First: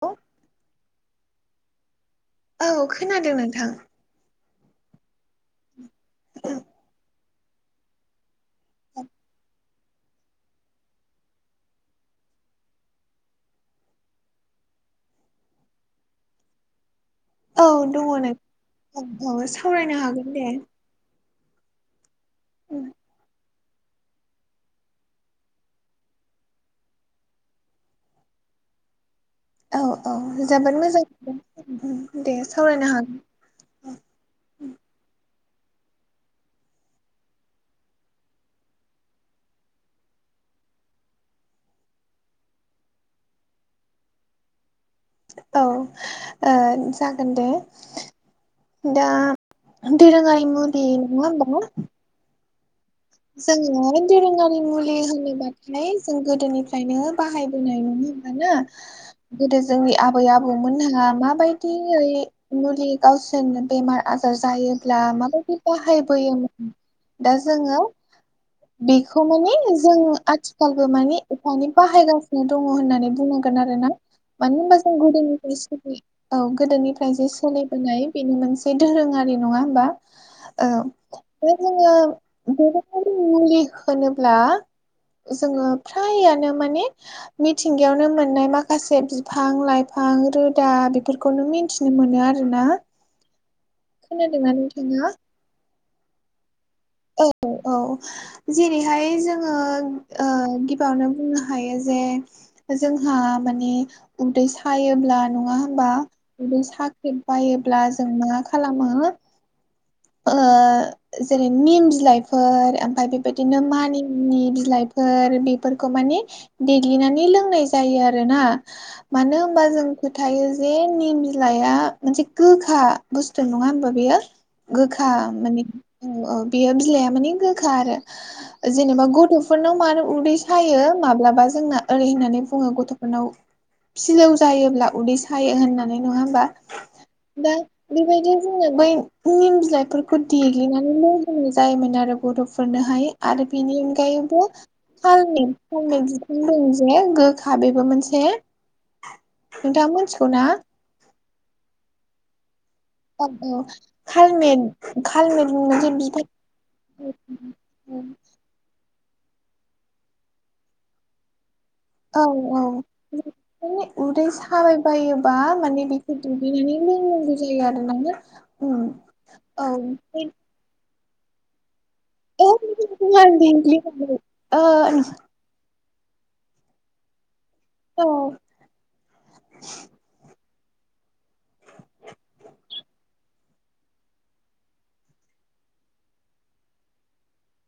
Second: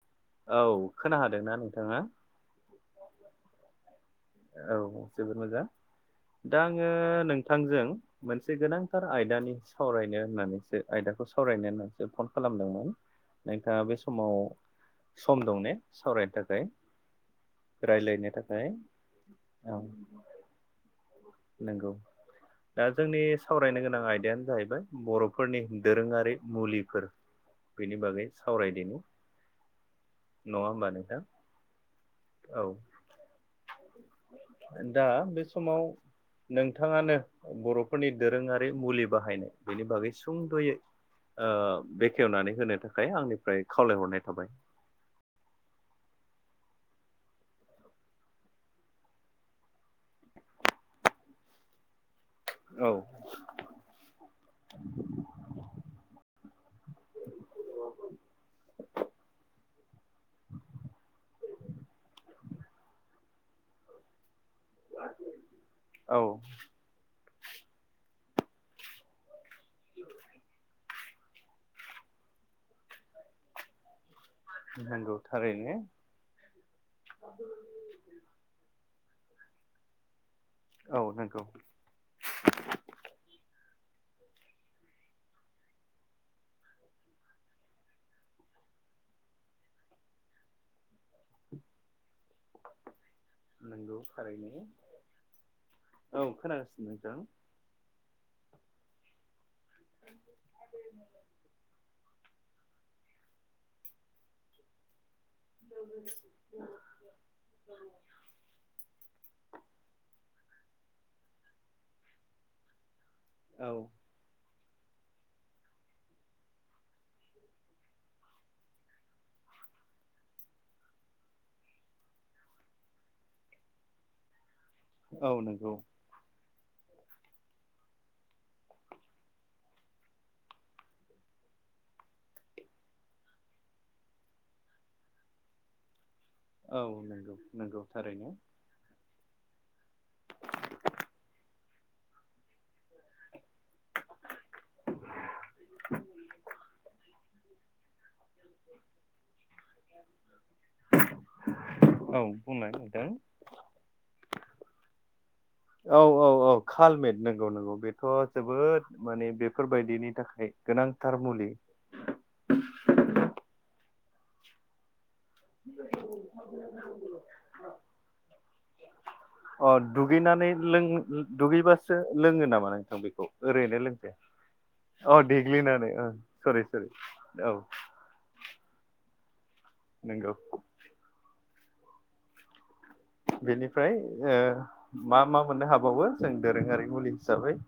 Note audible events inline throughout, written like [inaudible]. औ। औ खोना हादोंना नोंथाङा। औ खोनादों नोंथां। औ जोबोद मोजां दा आङो नोंथांजों मोनसे गोनांथार आयदानि सावरायनो होननानैसो आयदाखौ सावरायनो होननानैसो फन खालामदोंमोन। नोंथाङा बे समाव सम दं ने सावरायनो थाखाय। रायलायनो थााखाय। औ - औ सावरायनो हागोन दे। नंगौ दा जोंनि सावरायनो गोनां आयदायानो जाहैबाय बर'फोरनि दोरोङारि मुलिफोर बेनि बागै सावरायदिनि औ - औ नङा जोबोद होमबा मोजां नोंथां मोन दे औ सावरायनो हागोन दा बे समाव नोंथाङानो बर'फोरनि दोरोङारि मुलि बाहायनाय बेनि बागै सुंद'यै ओ बेखेवनानै होनो थाखाय आंनिफ्राय खावलायहरनाय थाबाय। औ ओ जागोन दे। दा दोरोंङारि गाय मुलि नङा होनोमबा औ। जोङो दोरोङारि मुलि होनोबाथाय जों गोदोनिफ्रायनो बाहायबोनाय नङा ना गोदो जोंनि आबै आबौमोनहा माबायदियै मुलि गावसोरनो बेमार आजार जायो ब्ला माबायदि बाहायबोयोमोन दा जोङो बेखौ माने जों आथिखाल माने एफानि बाहायगासिनो दङ होननानै बुंनांगोन आरो ना। मान होनबा जों नंगौ गुदिफा थारैनो सो औ गोदोनिफ्राय जे सोलिबोनाय बेनो मोनसे दोरोङारि नङा होमबा? औ। दा जोङो दोरोङारि मुलि होनोब्ला जोङो फ्रायानो माने मिथिंगायावनो मोननाय माखासे बिफां लाइफां रोदा बेफोरखौ बेखौनो मिथिनो मोनो आरोना। नंगौ थारैनो खोनादोंना नोंथाङा? औ खोनागासिनो नोंथां। औ औ जेरैहाय जों आ ओ गिबियावनो बुंनो हायो जे जोंहा माने उदै सायोब्ला नङा होमबा बे साख्रेब बायोब्ला जों मा खालामो ओजेरै निम बिलाइफोर ओमफ्राय बेबायदिनो औ मानि नि बिलाइफोर बेफोरखौ माने देग्लिनानै लोंनाय जायो आरोना। मानो होनबा जों फोथायो जे निम बिलाइआ मोनसे गोखा बुस्थु नङा होमबा बेयो गोखा औ माने नंगौ औ बेयो बिलाइआ माने गोखा आरो। जेनेबा गथ'फोरनाव मानो उदै सायो माब्लाबा जोंना ओरै होननानै बुङो गथ'फोरनाव फिलौ जायोब्ला उदै सायो होननानै नङा होमबा औ नंगौ दा नंगौ थारैनो बेबायदि जोङो बै निम बिलाइफोरखौ देग्लिनानै मावजनाय जायोमोन आरो बर'फोरनोहाय आरो बिनि अनगायैबो थालनि थालमट जिख दं जे गोखा बेबो मोनसे नोंथाङा मोनथिगौ ना औ बुंनाय नोंथां। औ खालमेन खाालमेन होनना औ औ औ कालमेट नंगौ नंगौ बेथ' जोबोद माने बेफोरबायदिनि थाखाय गोनांथार मुलि। औ औ। बे उदै सा साबायबायोबा माने बेखौ देग्लिनानै लोंनांगौ जायो आरो ना। उम औ अ दुगैनानै लों दुगैबासो लोङो नामा नोंथां बेखौ ओरैनो लोंजाया अ देग्लिनानै ओ सरि सरि औ औ नोंगौ बेनिफ्राय ओ मा मा मोननो हाबावो जों दोरोङारि मुलि हिसाबै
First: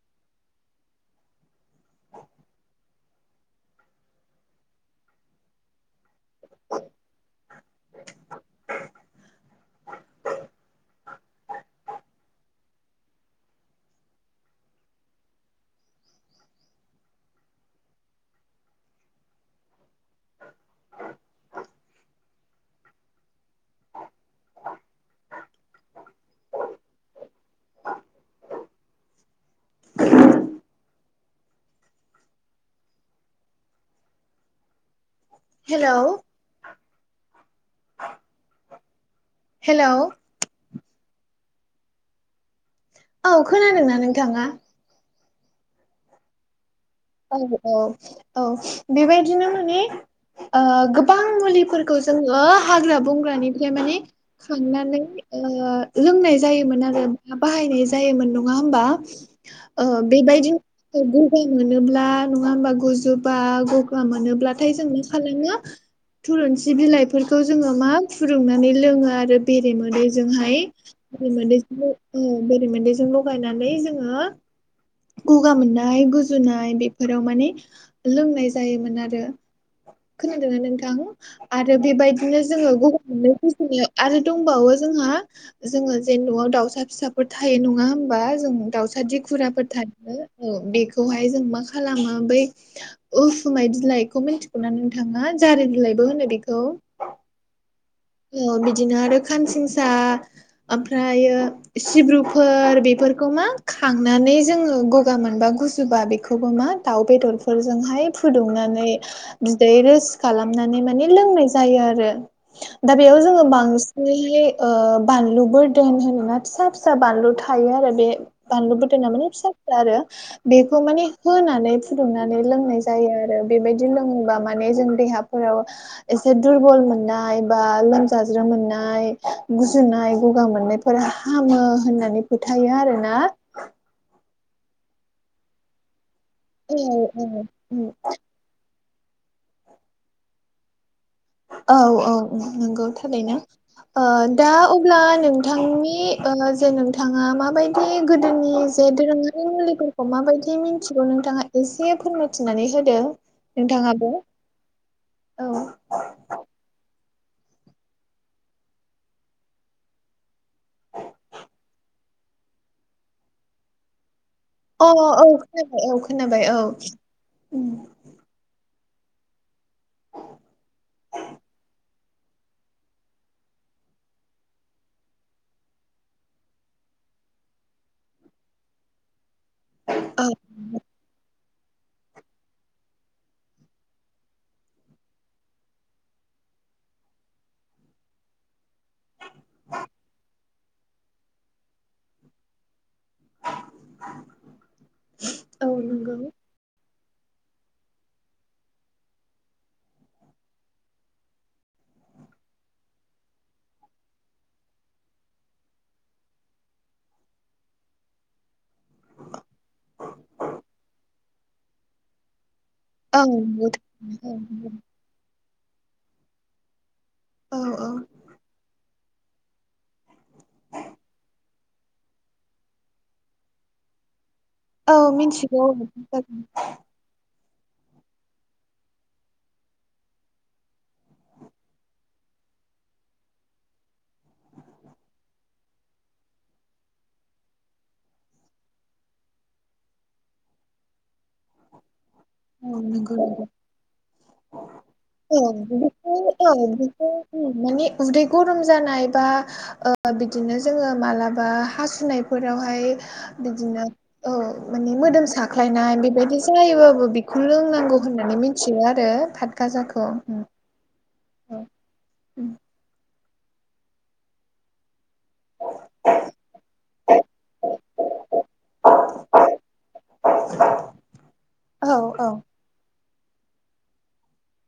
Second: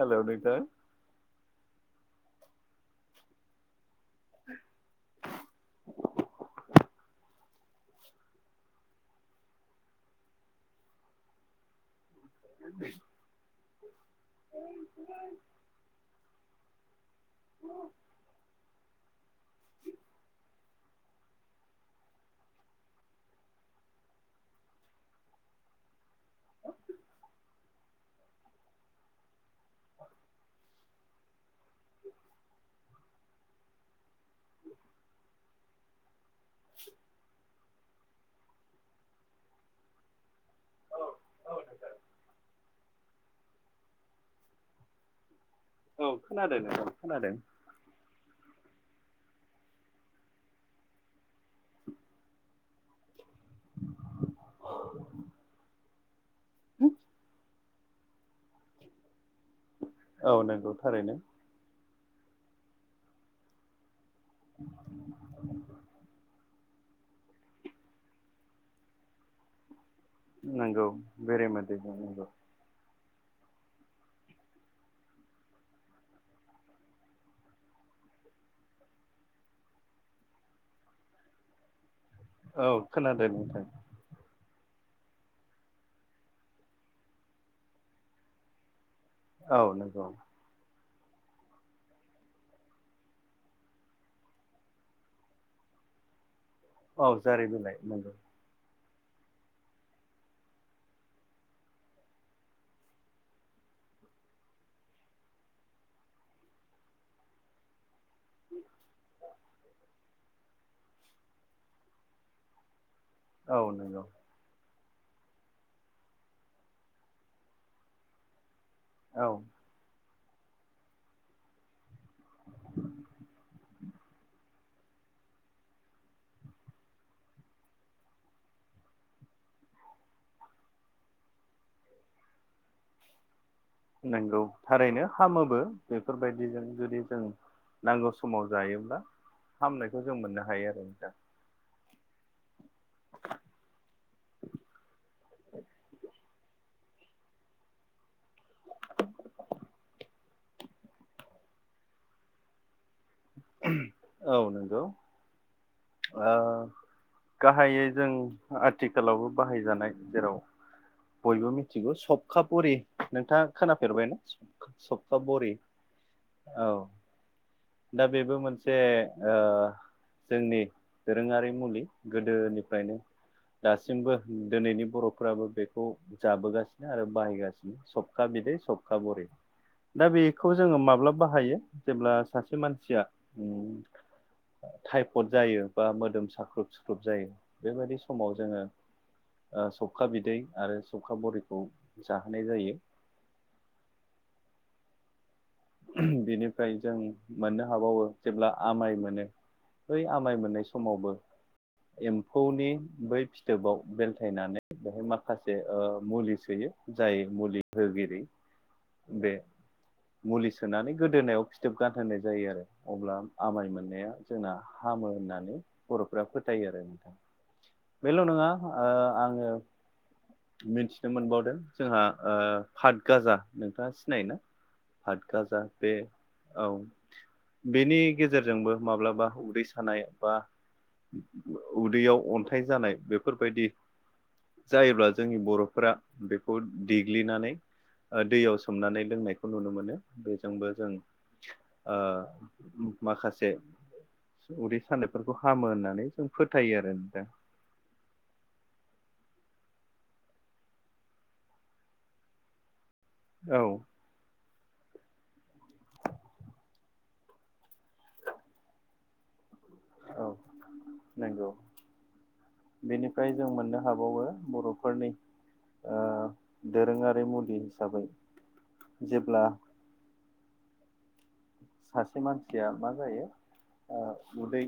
हेल' नोंथां। [unintelligible] [inaudible] [unintelligible] हेल' [unintelligible] हेल' औ खोनादोंना नोंथाङा? औ खोनादों नोंथां खोनादों औ औ औ बेबायदिनो माने ओ गोबां मुलिफोरखौ जोङो हाग्ला बं ग्रानिफ्राय माने खांनानै लोंनाय जायोन आरो बनाय जायो मोन नङा हमबा ओ औ बेबायदि नंगौ थारैनो [unintelligible] मोनोब्ला नङा होमबा गुजुबा गा मोब्लाथाय जों मा खालामो थलुंसि बिइलाइ बेफोरखौ जोङो मा फुदुंनानै लोङो आरो बेरे मोदैजोंहाय नंगौ बेरेमोदै नंगौ बेरेमोदैजों बेरेमोदैजों लगायनानै जोङो गगा मोननाय गुजुनाय बेफोराव माने लोंनाय जायोमोन आरो खोनादों ना नोंथां? आरो बेबायदिनो औ जोङो गंगा खोनादों मोननाय नोंथां गुजुनायाव आरो दंबावो जोंहा जोङो जे न'आव दाउसा फिसाफोर थायो नङा होमबा जों दाउसाद औ गुराफोर नंगौ औ बेखौहाय जों मा खालामो बै उसुमाय बिलाइखौ मिन्थिगौ ना नोंथाङा जारि बिलाइबो होनो बेखौ औ जारिनोलाय नोंगौ औ बिदिनो आरो खानसिंसा ओमफ्रायो सिब्रुफोर बेफोरखौ मा खांनानै जोङो गगा मोनबा गुजुबा बेखौबो मा दाउ बेदरफोरजोंहाय फुदुंनानै बिदै रोस खालामनानै माने लोंनाय जायो आरो। दा बेयाव जोङो औ नंगौ बांसिनैहाय ओ बानलुबो दोन होनोना फिसा फिसा बानलु थायो आरो बे बानलु गोदना माने औ फिसा फिसा आरो बेखौ माने होनानै फुदुंनानै लोंनाय जायो आरो बेबायदि लोङोबा माने जों देहा फोराव एसे दुरबल मोननाय बा लोमजाज्रोम मोननाय गुजुनाय गगा मोननायफोरा हामो होननानै फोथायो आर ना नंगौ थारैनो हामोबो बेफोरबायदिजों जुदि जों नांगौ समाव जायोब्ला हामनायखौ जों मोननो हायो आरो नोंथां औ औ नंगौ थारैनो ओ दा अब्ला नोंथांनि ओ जे नोंथां नोंथाङा माबायदि गोदोनि जे दोरोङारि मुलिफोरखौ माबायदि मिथिगौ नोंथाङा एसे फोरमायथिनानै होदो नोंथाङाबो औ नंगौ औ ओ गाहायै जों आथिखालावबो बाहायजानाय जों जेराव बयबो मिथिगौ सपखापुरि नोंथाङा खोनाफेरबायना? अ सबखा औ बरि खोनाबाय औ खोनाबाय औ उम दा बेबो मोनसे ओ जोंनि दोरोङारि मुलि गोदोनिफ्रायनो दासिमबो दोनैनि बर'फ्राबो बेखौ जाबोगासिनो आरो बाहायगासिनो सबखा बिदै सबखा बरि दा औ बेखौ जोङो माब्लाब बाहायो जेब्ला सासे मानसिया उम टाइफड जायो बा मोदोम साख्रुब सुख्रुब जायो बेबायदि समाव जोङो ओ सबखा बिदै आरो सबखा बरिखौ जाहोनाय जायो। औ उम नंगौ बिनिफ्राय जों मोननो हाबावो जेब्ला आमाय मोनो बै आमाय मोननाय समावबो एम्फौनि बै फिथोबाव बेलथायनानै बेहाय माखासे ओ मुलि सोयो जाय मुलि होगिरि बे मुलि सोनानै गोदोनायाव फिथोब गानहोनाय जायो आरो। अब्ला औ आमाय नंगौ मोननाया औ जोंना नंगौ हामो होननानै बर'फ्रा फोथायो आरो नोंथां। औ बेल' नङा आङो मिथिनो मोनबाव जोंहा ओ पाट गाजा नोंथाङा सिनायोना? औ फादगाजा मिथिगौ औ बे नंगौ औ बेनि गेजेरजोंबो माब्लाबा उदै सानाय बा उदैयाव अन्थाइ जानाय बेफोरबायदि जायोब्ला जोंनि बर'फोरा बेखौ देग्लिनानै दैयाव सोमनानै लोंनायखौ नुनो मोनो। बेजोंबो जों ओ नंगौ माखासे उदै सानो औ बेखौ औ बेखौ नोंथां माने उदै गरम जानाय बा ओ बिदिनो जोङो मालाबा हासुनायफोरावहाय औ बिदिनो औ माने मोदोम साख्लायनाय बेबायदि जायोबाबो बेखौ लोंनांगौ होननानै मिथियो आरो‌। आरो फातगाजाखौ ओम नांगौ बेनिफ्राय जों मोननो हाबावो बर'फोरनि ओ दोरोङारि मुलि हिसाबै जेब्ला सासे औ मानसिया मा जायो उदै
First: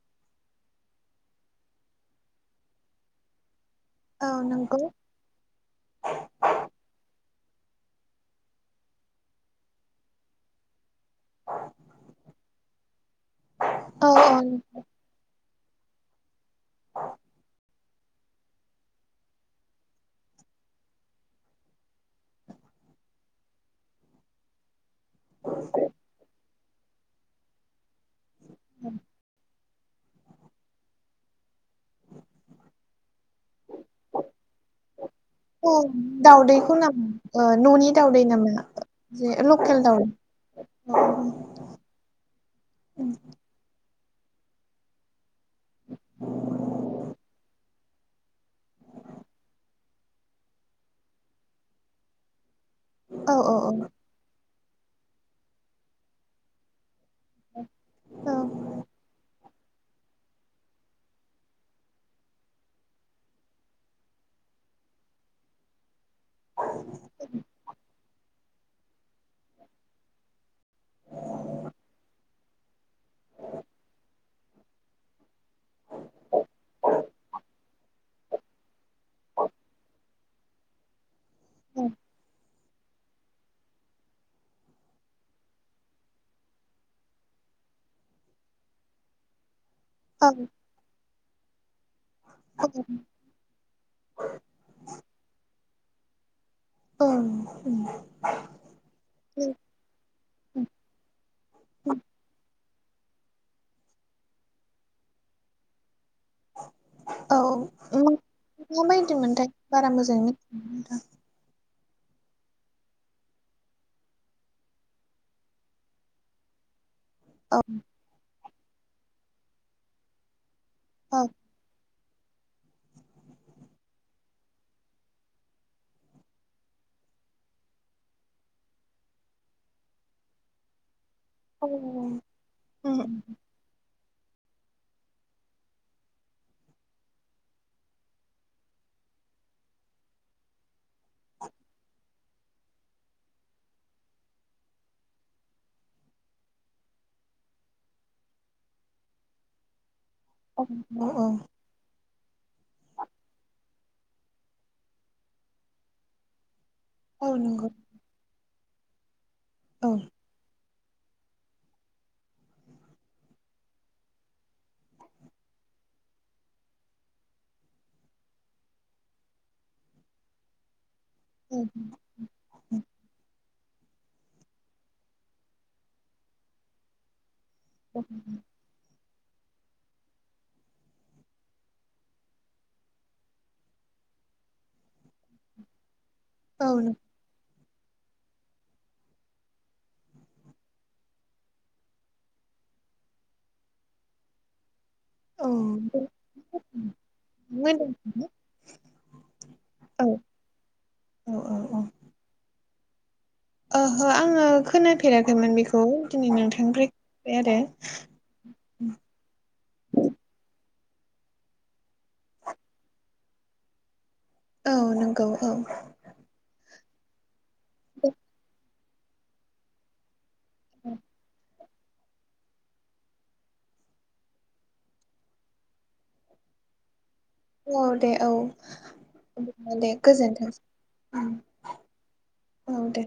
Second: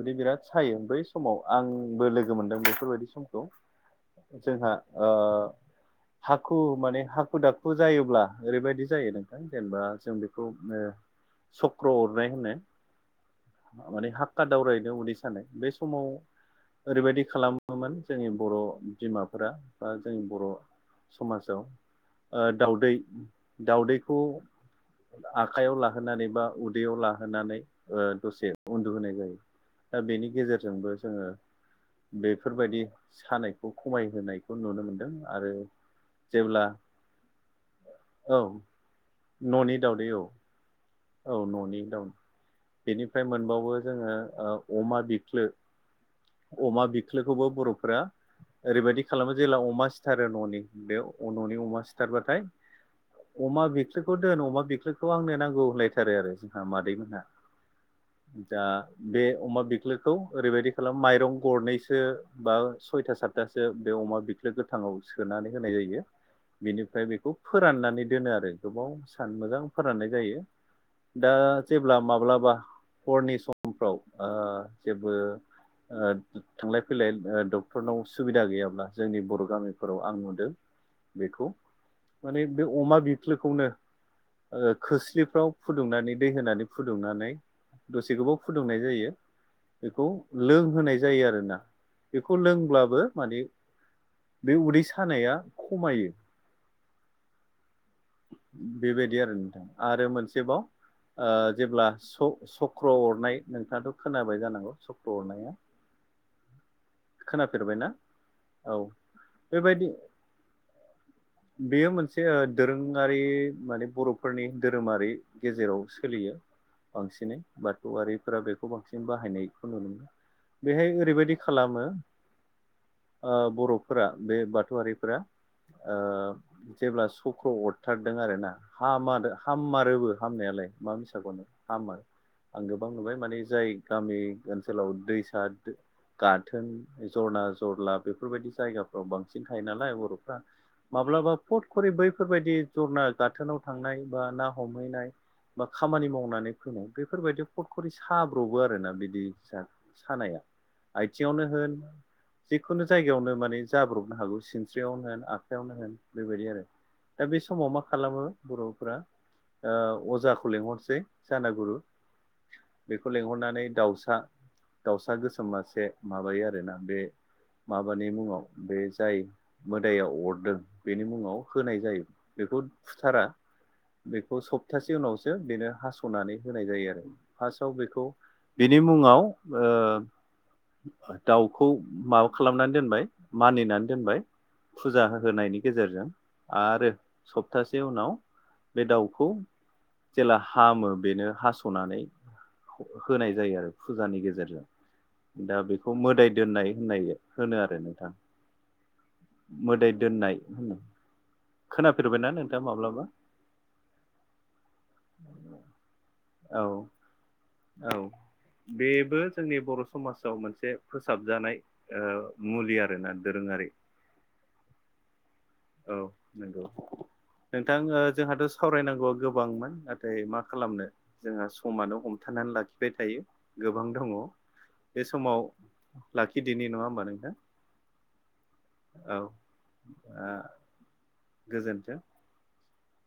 उदै बिराद सायो बै समाव आंबो लोगो मोनदों बेफोरबायदि समखौ औ जोंहा नंगौ ओ हाखु माने हाखु दाखु जायोब्ला ओरैबायदि जायो नोंथां जेनेबा जों बेखौ चक्र अरनाय होनो माने औ हाख्खा दावरायै उदै सानाय बे समाव ओरैबायदि खालाम मोन जोंनि बर' बिमाफोरा बा जोंनि बर' समाजाव ओ दाउदै दाउदैखौ आखाइयाव लाहोनानै बा उदैयाव लाहोनानै ओ दसे उन्दुहोनाय जायो। दा बेनि गेजेरजोंबो जोङो बेफोरबायदि सानायखौ खमायहोनायखौ नुनो मोनदों। आरो औ जेब्ला दाउदैखौ नामा न'नि दाावदै औ नामा जे न'नि लकेल दाउदै औ औ न'नि दं बेनिफ्राय मोनबावो जोङो अमा बिख्लो अमा बिख्लोखौबो बर'फोरा ओरैबायदि खालामो जेब्ला अमा सिथारो न'नि बे न'नि अमा सिथारबाथाय औ अमा औ बिख्लोखौ दोन अमा बिख्लोखौ आंनो नांगौ होनलायथारो आरो जोंहा मादैमोनहा दा बे अमा बिख्लोखौ ओरैबायदि खालाम माइरं गरनैसो बा सयथा सातथासो बे अमा बिख्लो गोथाङाव सोनानै होनाय जायो। बिनिफ्राय बेखौ फोराननानै दोनो आरो गोबाव सान मोजां फोराननाय जायो। दा जेब्ला माब्लाबा हरनि समफ्राव ओ जेबो ओ थांलाय फैलाय डक्टरनाव सुबिदा गैयाब्ला जोंनि बर' गामिफोराव आं नुदों बेखौ माने बे अमा बिख्लोखौनो खोस्लिफ्राव फुदुंनानै दै होनानै फुदुंनानै दसे गोबाव फुदुंनाय जायो। बेखौ औ लोंहोनाय जायो आरोना बेखौ लोंब्लाबो माने बे उदै सानाया खमायो। ओं बेबायदि आरो नोंथां आरो मोनसेबाव ओ जेब्ला स-सक्र अरनाय नोंथाङाथ' खोनाबाय जानांगौ सक्र' अरनाया औ खोनाफेरबायना औ माबायदि मोनथाय बेबायदि बारा मोजाङै मिथिया नोंथां बेयो मोनसे दोरोङारि माने बर'फोरनि धोरोमारि गेजेराव सोलियो बांसिनै औ बाथौआरिफोरा बेखौ बांसिन बाहायनायखौ नुनो मोनो बेहाय औ ओरैबायदि खालामो बर'फोरा बे बाथौआरिफोरा ओ जेब्ला सक्र' अरथारदों आरोना हा हाम मारोबो हामनायालाय मा मिसाखौ होननो औ हामो आं औ गोबां नुबाय माने जाय गामि ओनसोलाव दैसा गाथोन जरना जरला बेफोरबायदि जायगाफ्राव बांसिन थायो नालाय बर'फ्रा माब्लाबा पट खरि बैफोरबायदि जरना गाथोनाव थांनाय बा ना हमहैनाय बा खामानि मावनानै फैनाय बेफोरबायदि पद खरि साब्र'बो आरोना बिदि सानाया औ औ आथिङावनो होन जिखुनु जायगायावनो माने जाब्रबनो हागौ सिनस्रियावनो होन आखायावनो होन बेबायदि आरो दा औ बे नंगौ समाव मा खालामो बर'फोरा औ अजाखौ लिंहरसै जानागुरु बेखौ लिंहरनानै दाउसा दाउसा गोसोम मासे बे माबायो आरोना बे माबानि मुङाव बे जाय मोदायाव अरदों बेनि मुङाव औ होनाय जायो बेखौ फुथारा बेखौ सप्तासे उनावसो बेनो हास'नानै होनाय जायो आरो फार्स्टआव बेखौ बिनि मुङाव दाउखौ माबा खालामनानै दोनबाय मानिनानै दोनबाय फुजा होनायनि गेजेरजों आरो सप्तासे उनाव बे दाउखौ जेला हामो बेनो हास'नानै होनाय जायो आरो फुजानि गेजेरजों दा बेखौ मोदाय दोननाय होननाय होनो मोदोम औ आरो नोंथां मोदाय औ दोननाय होनो। खोनाफेरबायना नोंथाङा माब्लाबा? ओहो आङो खोनाफेराखैमोन बेखौ दिनै औ नोंथांनिफ्रायबाय आरो औ बेबो जोंनि बर' समाजाव मोनसे फोसाबजानाय ओ मुलि आरोना दोरोङारि औ नंगौ औ औ नंगौ। नोंथां ओ जोंहाथ' सावरायनांगौआ गोबांमोन नाथाय मां खालामनो जोंहा समानो हमथानानै लाखिबाय थायो गोबां दङ बे समाव लाखिदिनि नङा होमबा नोंथा औ दे औ। दे ओ गोजोनथों। गोजोन्थों औ दे